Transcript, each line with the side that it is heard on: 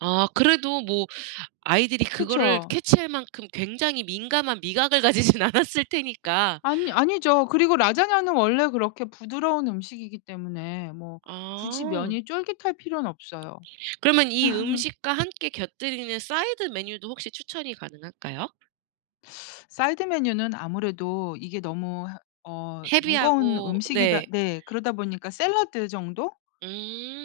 right: 아 그래도 뭐 아이들이 그거를
left: 그쵸.
right: 캐치할 만큼 굉장히 민감한 미각을 가지진 않았을 테니까.
left: 아니 아니죠. 그리고 라자냐는 원래 그렇게 부드러운 음식이기 때문에 뭐 굳이
right: 아.
left: 면이 쫄깃할 필요는 없어요.
right: 그러면 이 음식과 함께 곁들이는 사이드 메뉴도 혹시 추천이 가능할까요?
left: 사이드 메뉴는 아무래도 이게 너무 허 어 무거운
right: 헤비하고
left: 음식이다
right: 네.
left: 네. 그러다 보니까 샐러드 정도?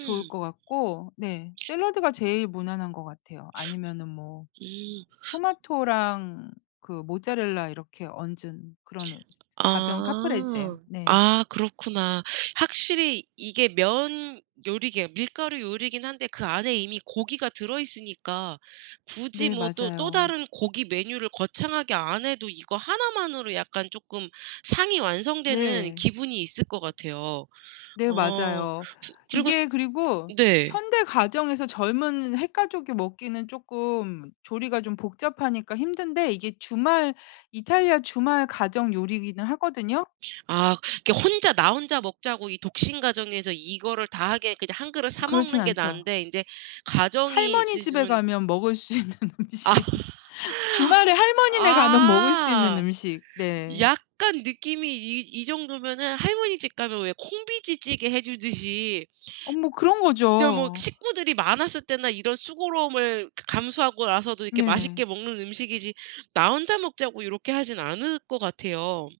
left: 좋을 것 같고. 네. 샐러드가 제일 무난한 것 같아요. 아니면은 뭐
right: 음.
left: 토마토랑 그 모짜렐라 이렇게 얹은 그런 어 즈 가벼운 카프레제.
right: 아.
left: 네.
right: 아 그렇구나. 확실히 이게 면 요리 계열 밀가루 요리긴 한데 그 안에 이미 고기가 들어 있으니까 굳이
left: 네.
right: 뭐 또 또
left: 맞아요.
right: 다른 고기 메뉴를 거창하게 안 해도 이거 1 만으로 약간 쪼끔 상이 완성되는
left: 네.
right: 기분이 있을 것 같아요.
left: 네.
right: 어
left: 맞아요.
right: 스 그리고
left: 이게 그리고
right: 네.
left: 현대 가정에서 젊은 핵가족이 먹기는 쪼끔 조리가 좀 복잡하니까 힘든데 이게 주말 이탈리아 주말 가정 요리기는 하거든요.
right: 아 이렇게 혼자 나 혼자 먹자고 이 독신 가정에서 이거를 다 하게 그냥 1 그릇 사
left: 그렇진
right: 먹는 게
left: 않죠.
right: 나은데 인제 가정이
left: 할머니 집에
right: 있으시면
left: 가면 먹을 수 있는
right: 아
left: 음식. 주말에 할머니네 가면 먹을 수 있는
right: 아
left: 음식. 네.
right: 약간 느낌이 이 이 정도면은 할머니 집 가면 왜 콩비지찌개 해주듯이
left: 아 뭐
right: 저 뭐
left: 그런거죠.
right: 식구들이 많았을 때나 이런 수고로움을 감수하고라서도 이렇게
left: 네.
right: 맛있게 먹는 음식이지 나 혼자 먹자고 요렇게 하지는 않을 것 같아요.